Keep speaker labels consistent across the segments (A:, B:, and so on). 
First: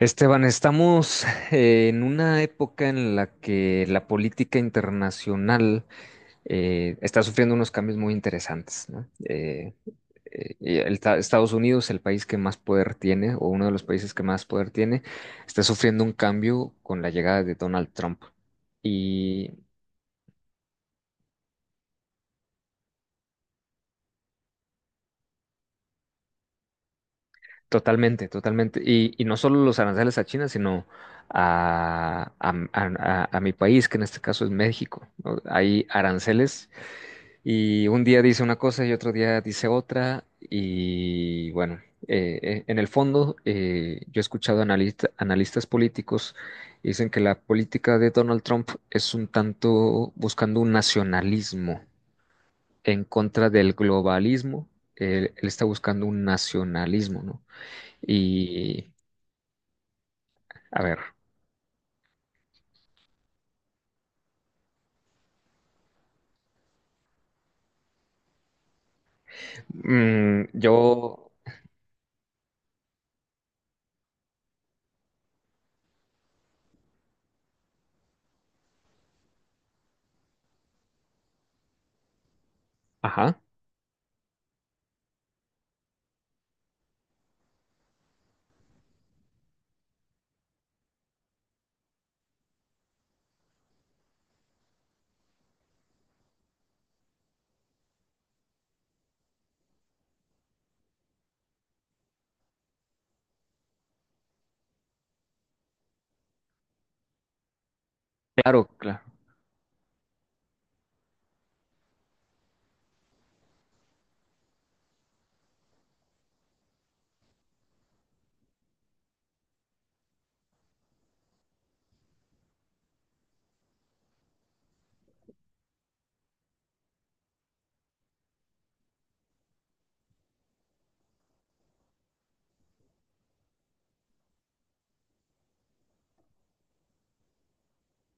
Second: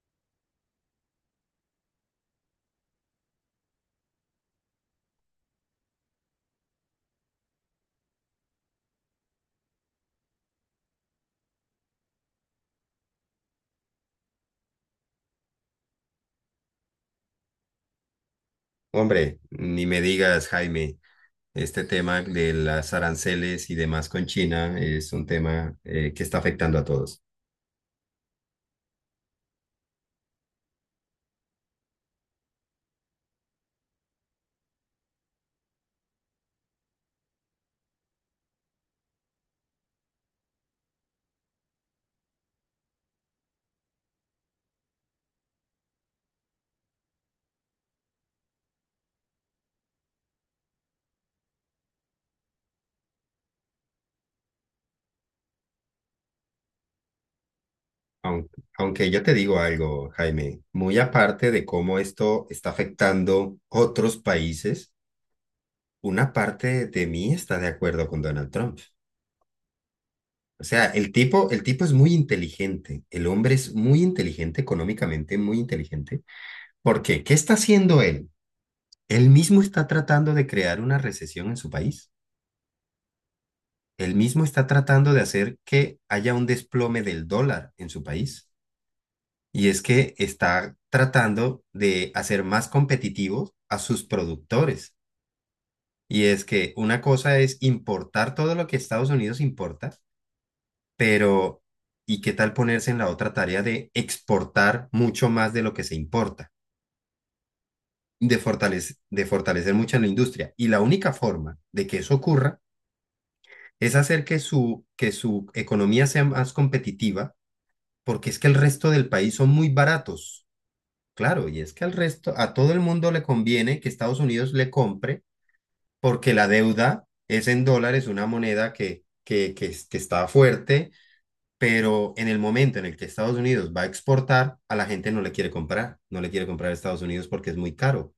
A: Esteban, estamos en una época en la que la política internacional está sufriendo unos cambios muy interesantes, ¿no? Y Estados Unidos, el país que más poder tiene, o uno de los países que más poder tiene, está sufriendo un cambio con la llegada de Donald Trump.
B: Hombre,
A: Y
B: ni me digas, Jaime, este tema de las aranceles y demás con China es un tema que está afectando a todos.
A: totalmente, totalmente. Y no solo los aranceles a China, sino a mi país, que en este caso es México, ¿no? Hay aranceles. Y un día dice una cosa y otro día dice otra. Y bueno, en el fondo yo he escuchado analistas políticos que dicen que la política de Donald Trump es un tanto buscando un nacionalismo en contra del globalismo. Él está buscando un nacionalismo, ¿no?
B: Aun-
A: Y
B: Aunque, yo te digo algo, Jaime,
A: a ver,
B: muy aparte de cómo esto está afectando otros países, una parte de mí está de acuerdo con Donald Trump. O sea, el
A: yo...
B: tipo, el tipo es muy inteligente, el hombre es muy inteligente económicamente, muy inteligente. ¿Por qué? ¿Qué está haciendo él? Él mismo está tratando de crear una recesión en su país.
A: Ajá,
B: Él mismo está tratando de hacer que haya un desplome del dólar en su país. Y es que está tratando de hacer más competitivos a sus productores. Y es que una cosa es importar todo lo que Estados Unidos importa, pero ¿y qué tal ponerse en la otra tarea de exportar mucho más de lo que se importa?
A: claro, claro.
B: De fortalecer mucho la industria. Y la única forma de que eso ocurra es hacer que su economía sea más competitiva porque es que el resto del país son muy baratos. Claro, y es que al resto, a todo el mundo le conviene que Estados Unidos le compre, porque la deuda es en dólares, una moneda que está fuerte, pero en el momento en el que Estados Unidos va a exportar, a la gente no le quiere comprar, no le quiere comprar a Estados Unidos porque es muy caro.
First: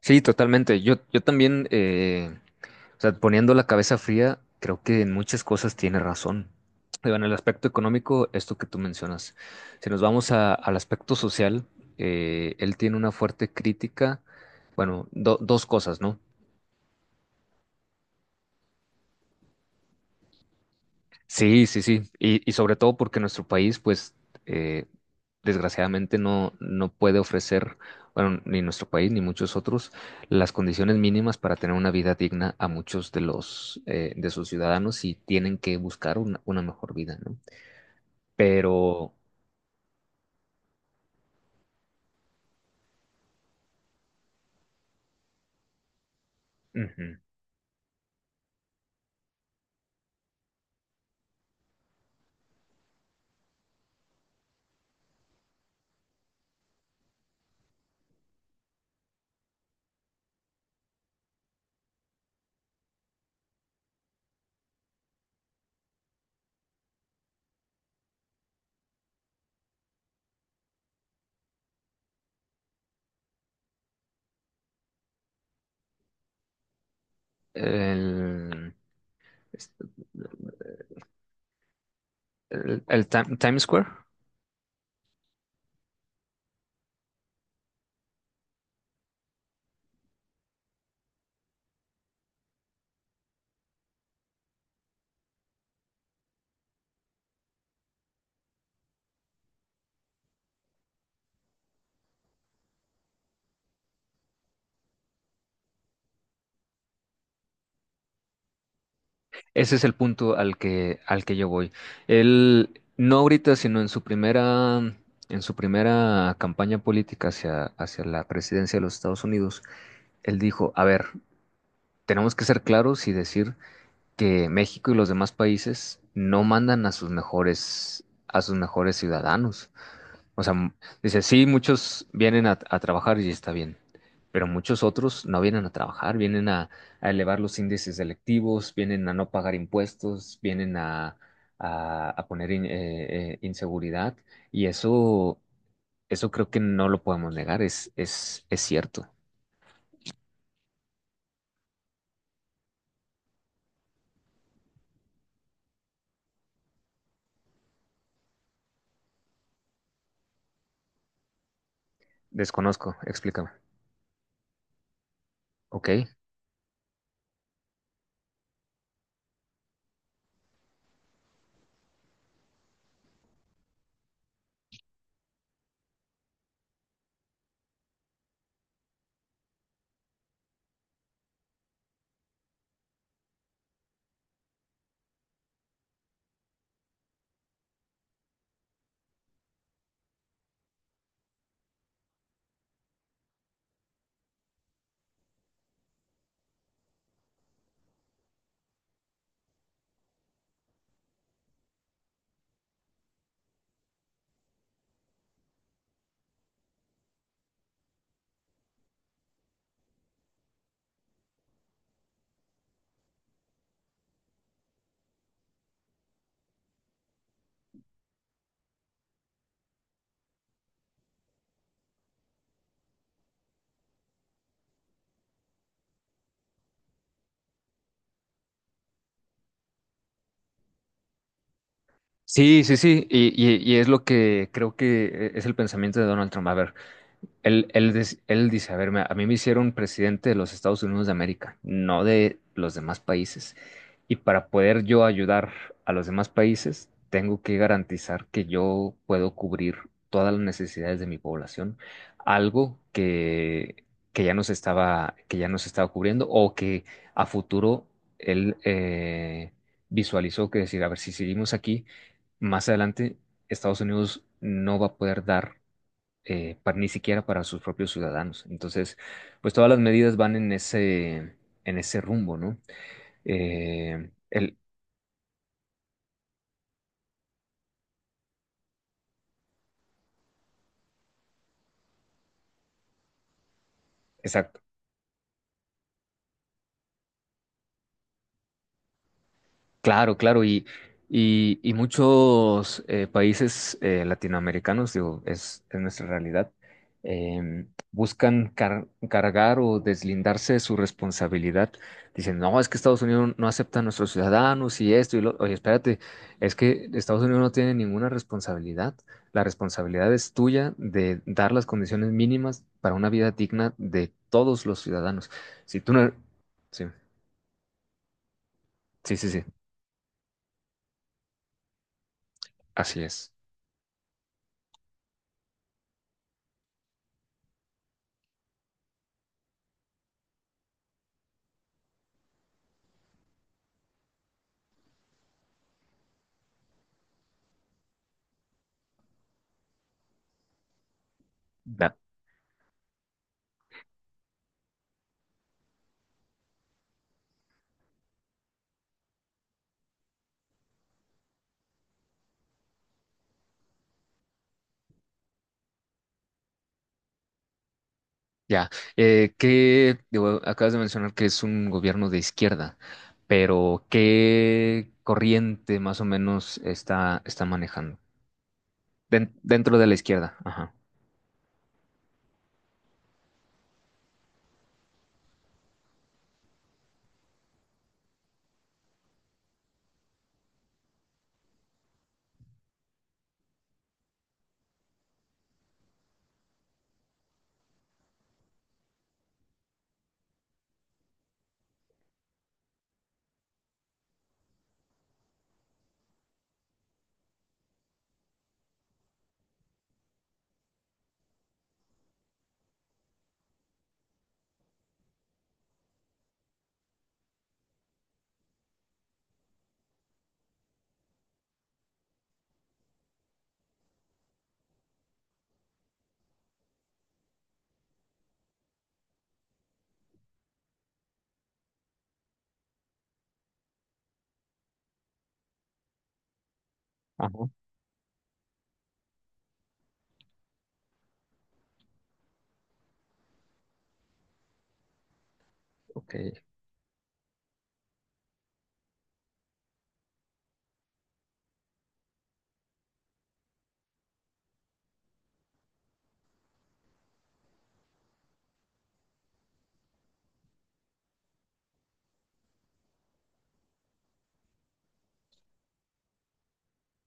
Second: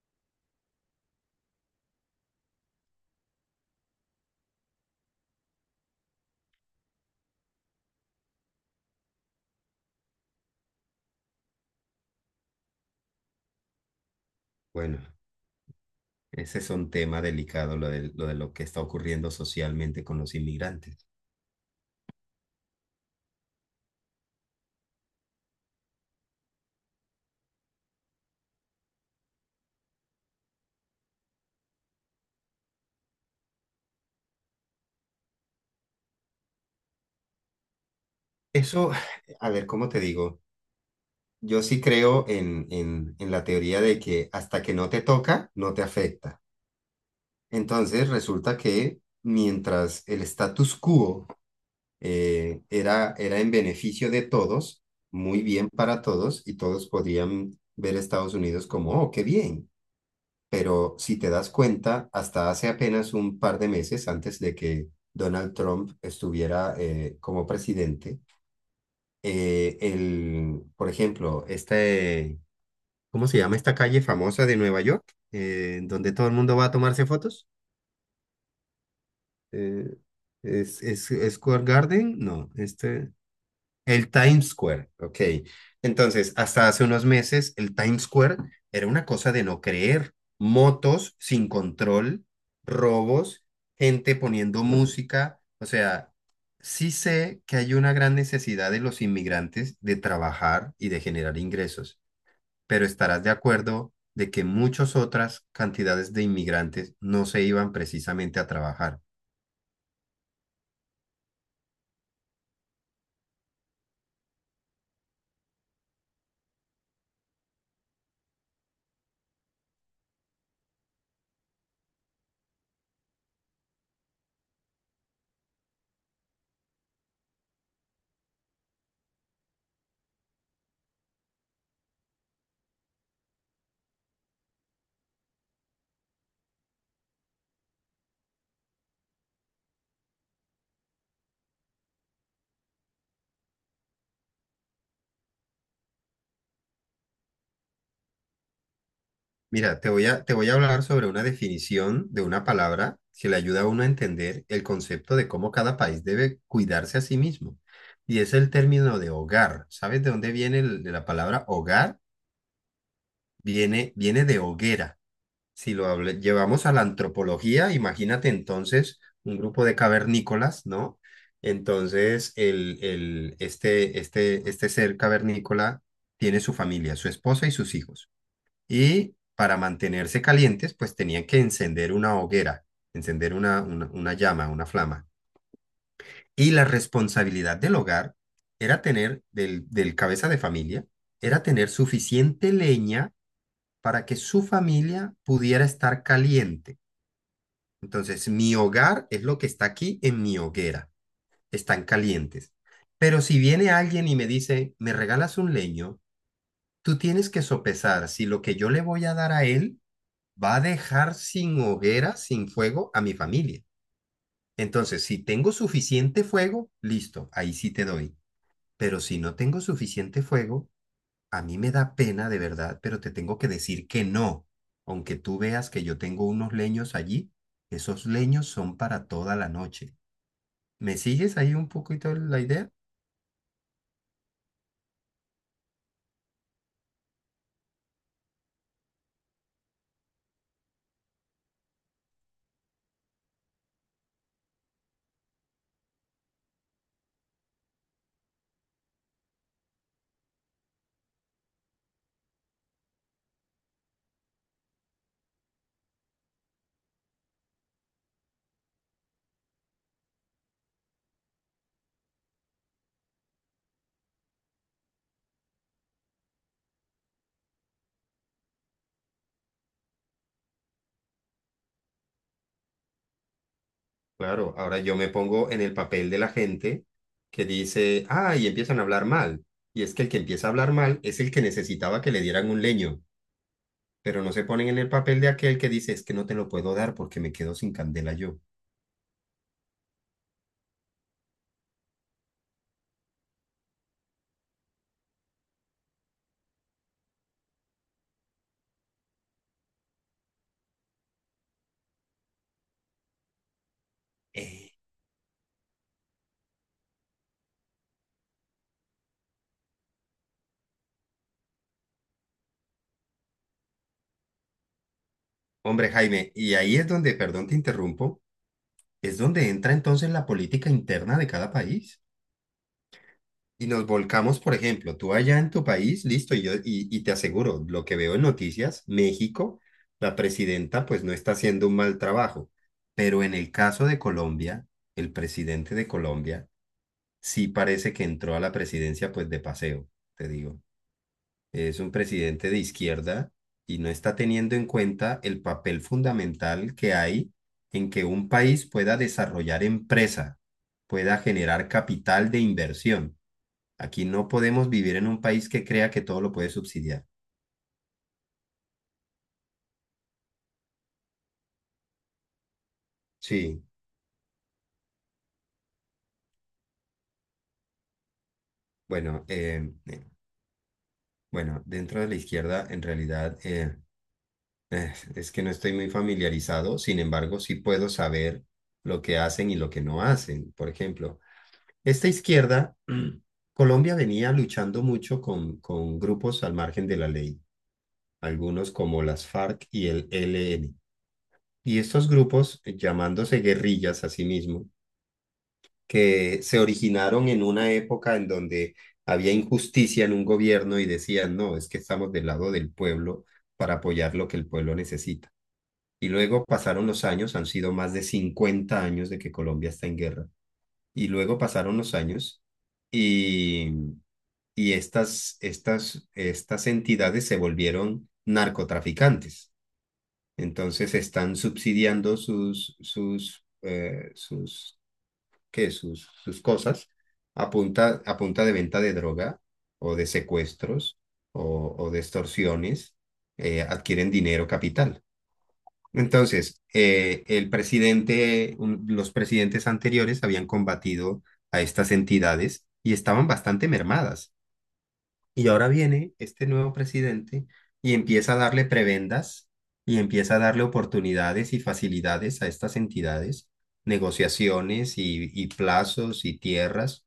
A: Sí, totalmente. Yo también... o sea, poniendo la cabeza fría, creo que en muchas cosas tiene razón. Digo, en el aspecto económico, esto que tú mencionas. Si nos vamos al aspecto social, él tiene una fuerte crítica,
B: Bueno,
A: bueno, dos cosas, ¿no?
B: ese es un tema delicado, de lo que está ocurriendo socialmente con los inmigrantes.
A: Sí, sí, sí. Y sobre todo porque nuestro país, pues, eh, desgraciadamente no puede ofrecer, bueno, ni nuestro país ni muchos otros, las condiciones mínimas para tener una vida digna a muchos de los, de sus ciudadanos y tienen que buscar una mejor vida, ¿no?
B: Eso,
A: Pero
B: a ver, ¿cómo te digo? Yo sí creo en la teoría de que hasta que no te toca, no te afecta.
A: ujú,
B: Entonces resulta que mientras el status quo era en beneficio de todos, muy bien para todos, y todos podían ver a Estados Unidos como, oh, qué bien. Pero si te das cuenta, hasta hace apenas un par de meses antes de que Donald Trump estuviera como presidente, por ejemplo, ¿cómo se llama esta calle famosa de Nueva York? Donde todo el mundo va a tomarse fotos.
A: el,
B: Eh, ¿Es, es Square Garden? No,
A: el- el
B: este.
A: Tim- Times Square,
B: El Times Square, ok. Entonces, hasta hace unos meses, el Times Square era una cosa de no creer. Motos sin control, robos, gente poniendo música. O sea, sí sé que hay una gran necesidad de los inmigrantes de trabajar y de generar ingresos, pero estarás de acuerdo de que muchas otras cantidades de inmigrantes no se iban precisamente a trabajar.
A: ese es el punto al que yo voy. Él, no ahorita, sino en su primera campaña política hacia la presidencia de los Estados Unidos, él dijo, a ver, tenemos que ser claros y decir que México y los demás países no mandan a sus mejores ciudadanos. O sea, dice, sí, muchos vienen a trabajar y está bien, pero muchos otros no vienen a trabajar, vienen a elevar los índices electivos, vienen a no pagar impuestos, vienen a, a poner inseguridad y eso creo que no lo podemos negar, es cierto.
B: Mira, te voy a hablar sobre una definición de una palabra que le ayuda a uno a entender el concepto de cómo cada país debe cuidarse a sí mismo. Y es el término de hogar. ¿Sabes de dónde viene de la palabra hogar?
A: Desconozco, explícame.
B: Viene, viene de hoguera. Si
A: Ok.
B: llevamos a la antropología, imagínate entonces un grupo de cavernícolas, ¿no? Entonces, este ser cavernícola tiene su familia, su esposa y sus hijos. Y para mantenerse calientes, pues tenían que encender una hoguera, encender una llama, una flama. Y la responsabilidad del hogar era tener, del cabeza de familia, era tener suficiente leña para que su familia pudiera estar caliente, entonces mi hogar es lo que está aquí en mi hoguera. Están calientes. Pero si viene alguien y me dice, me regalas un leño, tú tienes que sopesar si lo que yo le voy a dar a él va a dejar sin hoguera, sin fuego a mi familia. Entonces, si tengo suficiente fuego, listo, ahí sí te doy. Pero si no tengo suficiente fuego, a mí me da pena de verdad, pero te tengo que decir que no. Aunque tú veas que yo tengo unos leños allí, esos leños son para toda la noche. ¿Me sigues ahí un poquito la
A: Sí,
B: idea?
A: sí, sí, y es lo que creo que es el pensamiento de Donald Trump. A ver, él dice, a ver, a mí me hicieron presidente de los Estados Unidos de América, no de los demás países. Y para poder yo ayudar a los demás países, tengo que garantizar que yo puedo cubrir todas las necesidades de mi población, algo que ya no se estaba, que ya no se estaba cubriendo o que a futuro él visualizó que decir, a ver, si seguimos aquí, más adelante Estados Unidos no va a poder dar ni siquiera para sus propios ciudadanos. Entonces, pues todas las medidas van en ese rumbo, ¿no? Eh,
B: Claro,
A: el,
B: ahora yo me pongo en el papel de la gente que dice, ah, y empiezan a hablar mal. Y es que el que empieza a hablar mal es el que necesitaba que le dieran un leño, pero no se ponen en el papel de aquel que dice, es que no te lo puedo dar porque me quedo sin candela yo.
A: claro, claro, y muchos países latinoamericanos, digo, es nuestra realidad, eh, buscan cargar o deslindarse de su responsabilidad. Dicen, no, es que Estados Unidos no acepta a nuestros
B: Eh,
A: ciudadanos y esto y lo. Oye, espérate, es que Estados Unidos no tiene ninguna responsabilidad. La responsabilidad es tuya de dar las condiciones mínimas para una vida digna de todos los ciudadanos. Si
B: Hombre,
A: tú no.
B: Jaime, y ahí
A: Sí,
B: es donde, perdón, te interrumpo,
A: sí,
B: es
A: sí, sí,
B: donde entra entonces la política interna de cada país.
A: así es.
B: Y nos volcamos, por ejemplo, tú allá en tu país, listo, y yo, y te aseguro, lo que veo en noticias, México, la presidenta pues no está haciendo un mal trabajo, pero en el caso de Colombia, el presidente de Colombia sí parece que entró a la presidencia pues de paseo, te digo. Es un
A: Da-
B: presidente de izquierda y no está teniendo en cuenta el papel fundamental que hay en que un país pueda desarrollar empresa, pueda generar capital de inversión. Aquí no podemos vivir en un país que crea que todo lo puede subsidiar.
A: Ya, ¿qué, digo, acabas de mencionar que es un gobierno de izquierda,
B: Sí,
A: pero qué corriente más o menos está, está manejando?
B: bueno,
A: Dentro de la izquierda, ajá.
B: bueno, dentro de la izquierda en realidad es que no estoy muy familiarizado, sin embargo, sí puedo saber lo que hacen y lo que no hacen. Por ejemplo, esta izquierda, Colombia venía luchando mucho con grupos al margen de la ley, algunos como las FARC y el ELN. Y estos grupos, llamándose guerrillas a sí mismos, que se originaron en una época en donde había injusticia en un gobierno y decían, no, es que estamos del lado del pueblo para apoyar lo que el pueblo necesita. Y luego pasaron los años, han sido más de 50 años de que Colombia está en guerra. Y luego pasaron los años y, y estas entidades se volvieron narcotraficantes. Entonces están subsidiando sus cosas
A: Ajá,
B: a punta de venta de droga o de secuestros o de extorsiones, adquieren dinero capital.
A: ok.
B: Entonces, los presidentes anteriores habían combatido a estas entidades y estaban bastante mermadas. Y ahora viene este nuevo presidente y empieza a darle prebendas y empieza a darle oportunidades y facilidades a estas entidades, negociaciones y plazos y tierras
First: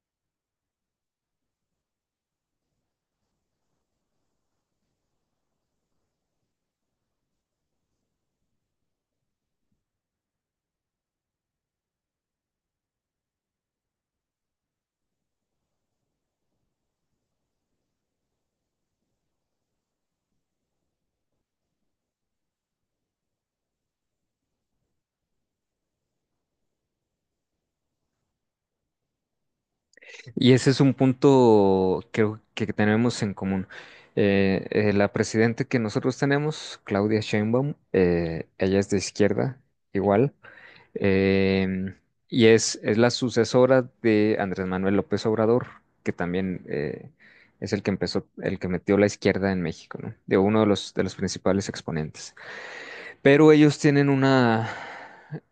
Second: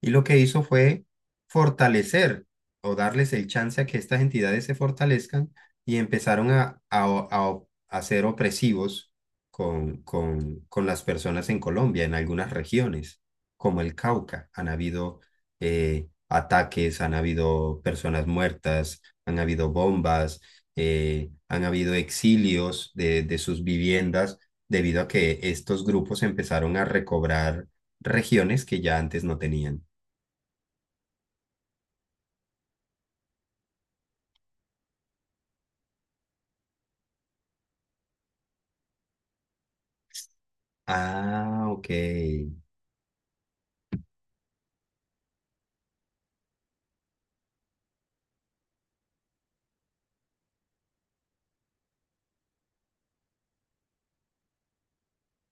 B: y lo que hizo fue fortalecer o darles el chance a que estas entidades se fortalezcan y empezaron a- a ser opresivos con las personas en Colombia, en algunas regiones, como el Cauca. Han habido ataques, han habido personas muertas, han habido bombas, han habido exilios de sus viviendas debido a que estos grupos empezaron a recobrar regiones que ya antes no tenían.
A: Y ese es un punto creo que tenemos en común. La presidenta que nosotros tenemos, Claudia Sheinbaum, ella es de izquierda, igual.
B: Ah, ok.
A: Em, y es la sucesora de Andrés Manuel López Obrador, que también es el que empezó, el que metió la izquierda en México, ¿no? De uno de los principales exponentes. Pero ellos tienen una,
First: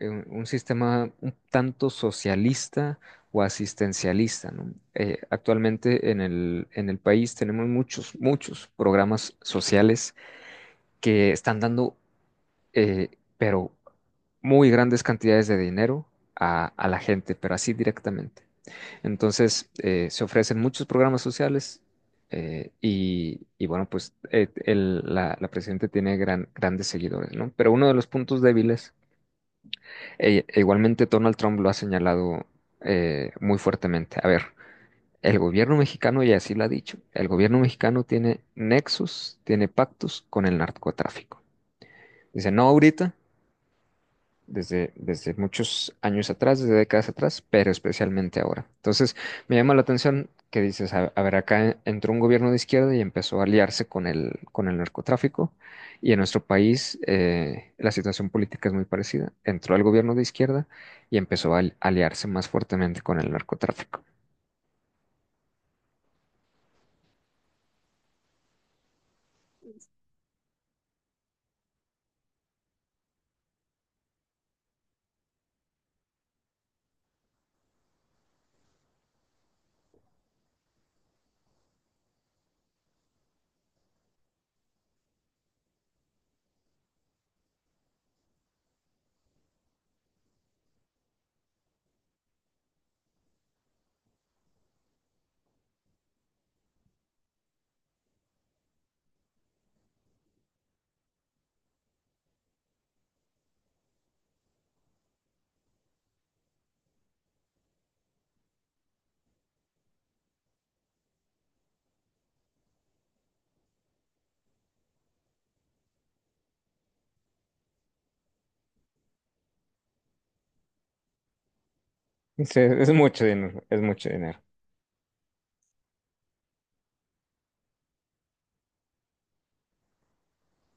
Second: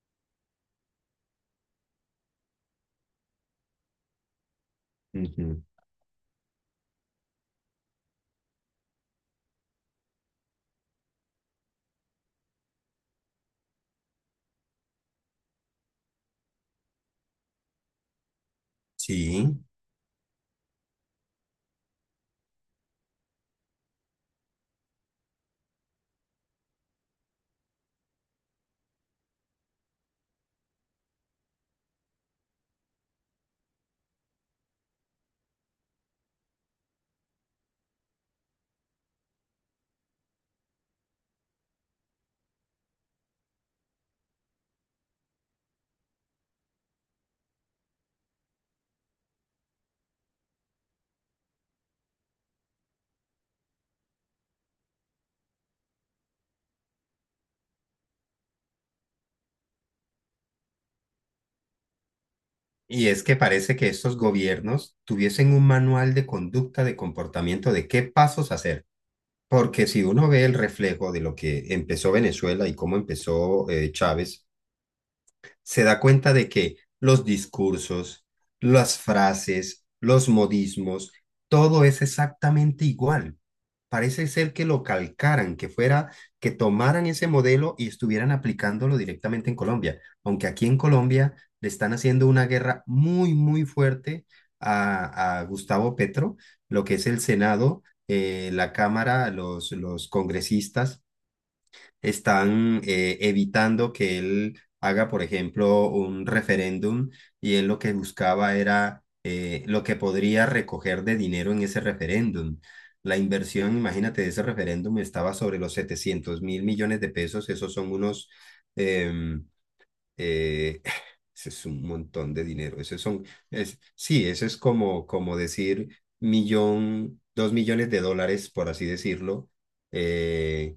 A: un sistema un tanto socialista o asistencialista, ¿no?
B: Ujú.
A: Actualmente en el país tenemos muchos, muchos programas sociales que están dando eh, pero muy grandes cantidades de dinero a la gente, pero así directamente.
B: Sí.
A: Entonces, se ofrecen muchos programas sociales y bueno, pues la presidenta tiene grandes seguidores, ¿no? Pero uno de los puntos débiles, e igualmente Donald Trump lo ha señalado muy fuertemente. A ver, el gobierno mexicano, y así lo ha dicho, el gobierno mexicano tiene nexos, tiene pactos con el narcotráfico. Dice, no ahorita, desde muchos años atrás, desde décadas atrás, pero especialmente ahora. Entonces, me llama la atención que dices, a ver, acá entró un gobierno de izquierda y empezó a aliarse con con el narcotráfico, y en nuestro país la situación política es muy parecida. Entró el gobierno de izquierda y empezó aliarse más fuertemente
B: Y
A: con
B: es
A: el
B: que parece que
A: narcotráfico.
B: estos gobiernos tuviesen un manual de conducta, de comportamiento, de qué pasos hacer. Porque si uno ve el reflejo de lo que empezó Venezuela y cómo empezó Chávez, se da cuenta de que los discursos, las frases, los modismos, todo es exactamente igual. Parece ser que lo calcaran, que fuera, que tomaran ese modelo y estuvieran aplicándolo directamente en Colombia. Aunque aquí en Colombia le están haciendo una guerra muy, muy fuerte a Gustavo Petro, lo que es el Senado, la Cámara, los congresistas están evitando que él haga, por ejemplo, un referéndum y él lo que buscaba era lo que podría recoger de dinero en ese referéndum. La inversión, imagínate, de ese referéndum estaba sobre los 700.000 millones de pesos, esos son unos... em, eh, ese es un montón de
A: Sí,
B: dinero.
A: es
B: Esos
A: mucho
B: son,
A: dinero, es
B: es,
A: mucho
B: sí,
A: dinero.
B: eso es como, como decir millón, 2 millones de dólares, por así decirlo, eh,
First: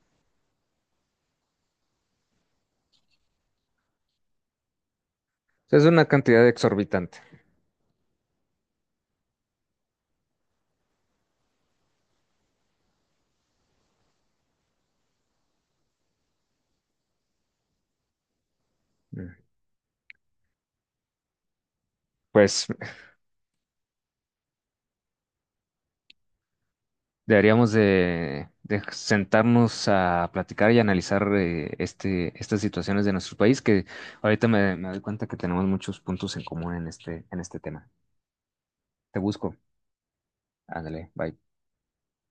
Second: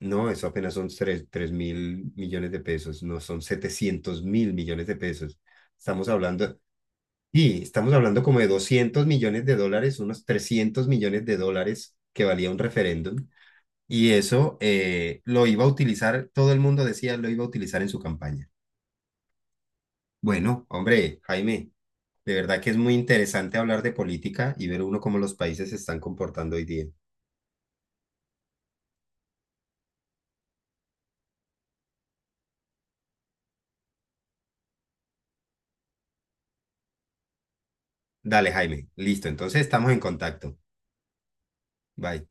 B: no, eso apenas son 3.000 millones de pesos, no son 700.000 millones de pesos.
A: Es una
B: Estamos
A: cantidad
B: hablando,
A: exorbitante.
B: y estamos hablando como de 200 millones de dólares, unos 300 millones de dólares que valía un referéndum. Y eso lo iba a utilizar, todo el mundo decía lo iba a utilizar en su campaña.
A: Mm.
B: Bueno, hombre, Jaime, de verdad
A: Pues
B: que es muy interesante hablar de política y ver uno cómo los países se están comportando hoy día.
A: deberíamos de sentarnos a platicar y analizar estas situaciones de nuestro país, que ahorita me doy cuenta que tenemos muchos puntos en común en este tema.
B: Dale, Jaime,
A: Te
B: listo,
A: busco.
B: entonces estamos en contacto.
A: Ándale, bye.
B: Bye.